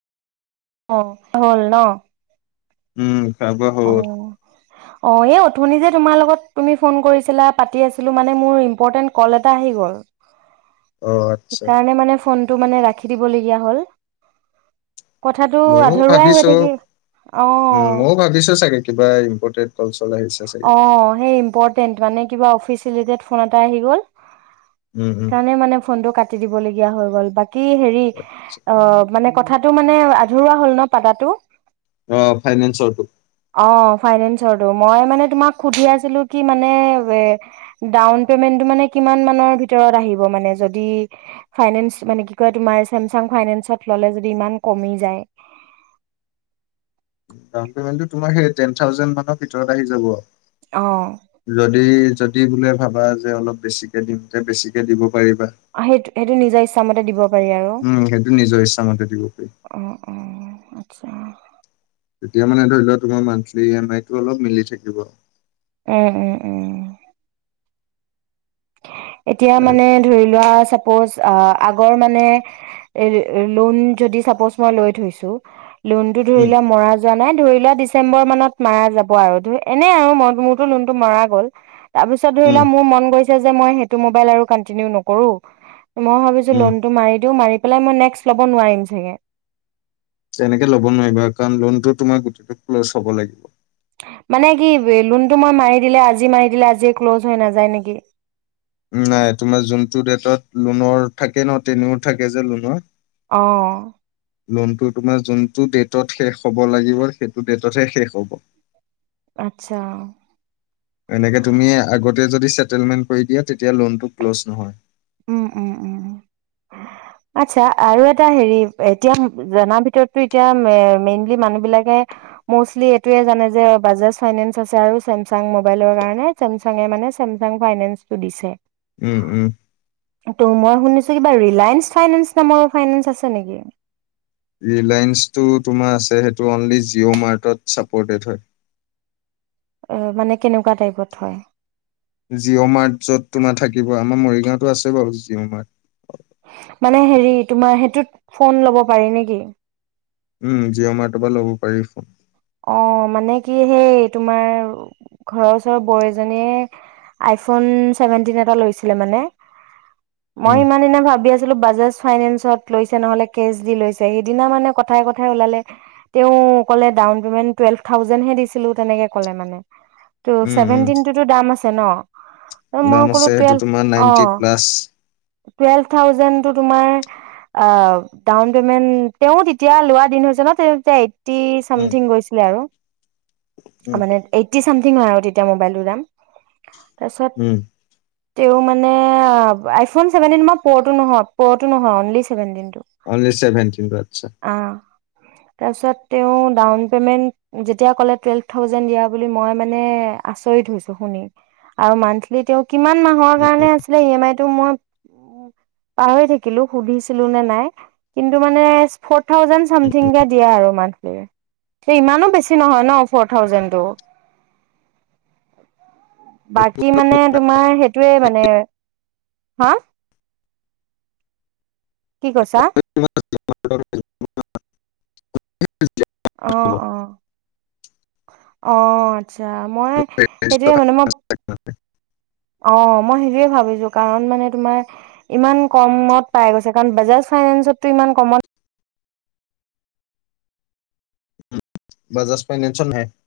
অ, হ'ল ন'। উম। খোৱা বোৱা অ', হ'ল অ', এয়া উ ধুনি যে তোমাৰ লগত তুমি ফোন কৰিছিলা, পাতি আছিলো মানে মোৰ ইম্পৰটেণ্ট কল এটা আহি গ'ল। অ আচ্ছা সেইকাৰণে মানে ফোন তো মানে ৰাখি দিব লগিয়া হ'ল। কথাতটো ময়ো আধৰুৱাই হৈ ভাবিছো থাকি, উম অ'। ময়ো ভাবিছো চাগে কিবা ইম্পৰটেন্ট কল-চ অ', সেই ইম্পৰ্টেট মানে কিবা অফিচ ৰিলেতেড ফোন এটা আহি গ'ল। উম উম সেইকাৰণে মানে ফোনটো কাটি দিব লগি ইয়া হৈ গ'ল, বাক কি হেৰি অ', মানে কথাটো মানে আধৰুৱা হ'ল ন' পাতাটো। অ ফাইনেন্সৰটো অ', ফাইনেন্সৰ মই মানে ত ম ভ ম ডাউন পেমেণ্টটো তোমাৰেই টেনাউেড মৰ ভিতৰত আহি য আৰু অ যদি বোলে ভাবা যে অলপ বেছি বেছিকে দিব পাৰিবা সেইটো সেইটো নিজৰ ইচ্ছাামতে দিব পাৰি আৰু উম সেইটো নিজৰ ইচ্ছামতে দিব পাৰি অ অ আ্ছা তেতিয়া মানে ধৰি লোৱা তোমাৰ মান্থলি ইমইটো অলপ মিলি থাকিব উম উম উম এতিয়া মানে ধৰি লোৱা চাপ'জ [inaudible] লোনটো উম ধৰিলে মৰা যোৱা নাই ধৰি লোৱা ডিচেম্বৰ মানত মৰা যাব আৰু এনেই আৰু ম মূৰতো লোনতটো মৰা গ'ল তাৰ পিছত ধৰি উম লও মোৰ মন গৈছে মই সেইটো মাবাইল যে আৰু কন্টিনিউ নকৰো মই ভাবিছো উম লোনটো মাৰি দিও মাৰি পেলাই মই নেক্সট ল'ব নোৱাৰিম চাগে তেনেকে ল'ব নোৱাৰিবা কাৰণ লোনতটো তোমাৰ গোটেই ক্লজ হব লাগিব মানে কি লোনটো মই মাৰি দিলে আজি মাৰি দিলে আজি ক্ল'জ হৈ নাযায় নেকি নাই তোমাৰ যোনটো ডেটত লোনৰ থাকে ন তেনেও থাকে যে লোনৰ আহ লোনটো তোমাৰ যোনটো ডেটত শেষ হ'ব লাগিব সেইটো ডেটতহে শেষ হ'ব আচ্ছা এনেকে তুমি আগতে যদি চেটেলমেণ্ট কৰি দিয়া তেতিয়া লোনটো ক্ল'জ নহয় উম উম উম উম আচ্ছা আৰু এটা হেৰি এতিয়া জনাৰ ভিতৰতটো এতিয়া মেনুৰ মানুহ বিলাকে মৌচলী এইটোৱে জানে যে ব্ৰাজাছ ফাইনেঞ্চ আছে আৰু মোলৰ কাৰণে মানে চেমচংঙে মানে চেমচং ফাইনেঞ্চ টো জিছে উম উম ত' মই শুনিছো কিবা ৰিলায়েন্স ফাইনেন্স নাম ফাইনেন্স আছে নেকি ৰিলায়েন্সটো তোমাৰ আছে সেইটো অনলি জিঅ' মাৰ্টত ছাপ'ৰ্টেড হয় এ মানে কেনেকুৱা টাইপত হয় জিঅ' মাৰ্ট যত তোমাৰ থাকিব আমাৰ মৰিগাঁওতো আছে বাৰু জিঅ' মাৰ্ট মানে হেৰি তোমাৰ সেইটোত ফোন ল'ব পাৰি নেকি উম জিঅ' মাৰ্টৰ পৰা ল'ব পাৰি ফোন অ মানে কি সেই [unintelligible] মই উম, ইমান দিনা ভাবি আছো [unintelligible] টুৱেলভ থাউজেণ্ডহে দিছিলো তেনেকে'লে মানে উম, ভ উম, দ চনে মই দাম আছে ক'লো সেইটো টেলভ তোমাৰ অ নাইনটি প্লাছ। টেলভ থাউজেডটো তোমাৰ অ ডাউন পেমেন্ট তেওঁ তেতিয়া লোৱা দিন হৈছে ন তে যে [inaudible] উম, আছিল আৰু উম, মানে এইটি চামঠিংক হয় আৰু তেতিয়া মোবাইলটোৰ দাম তাৰপিছত উম, তেওঁ মানে আইফোন ছেভেনটিন মই প'টো নহয় প'টো নহয় অনলি চছেভেনটিনটো অনলি চেছেভেনটিন বছ তাৰপিছত তেওঁ দন ম কিমান মাহৰ কাৰণে আছিলে ই এম আই ন ম থাউজেণ্ড চামথিং কেে দিয়া আৰু মানে উ ইমানো বেছি নহয় ন ফৰ থাউজেডটো বাকী মানে তোমাৰ সেই মানে হা কি কৈছা জ আহ অ অ আচছা মই সেইটোয়ে মানে মই [inaudible] অ মই সেইটোৱে ভাবিছোঁ কাৰণ মানে তোমাৰ ইমান কমত পাই গৈছে কাৰণ বাজাজ ফাইনেন্সততটো ইমান কমত বাজ ফাইনেন্শচন হয়ে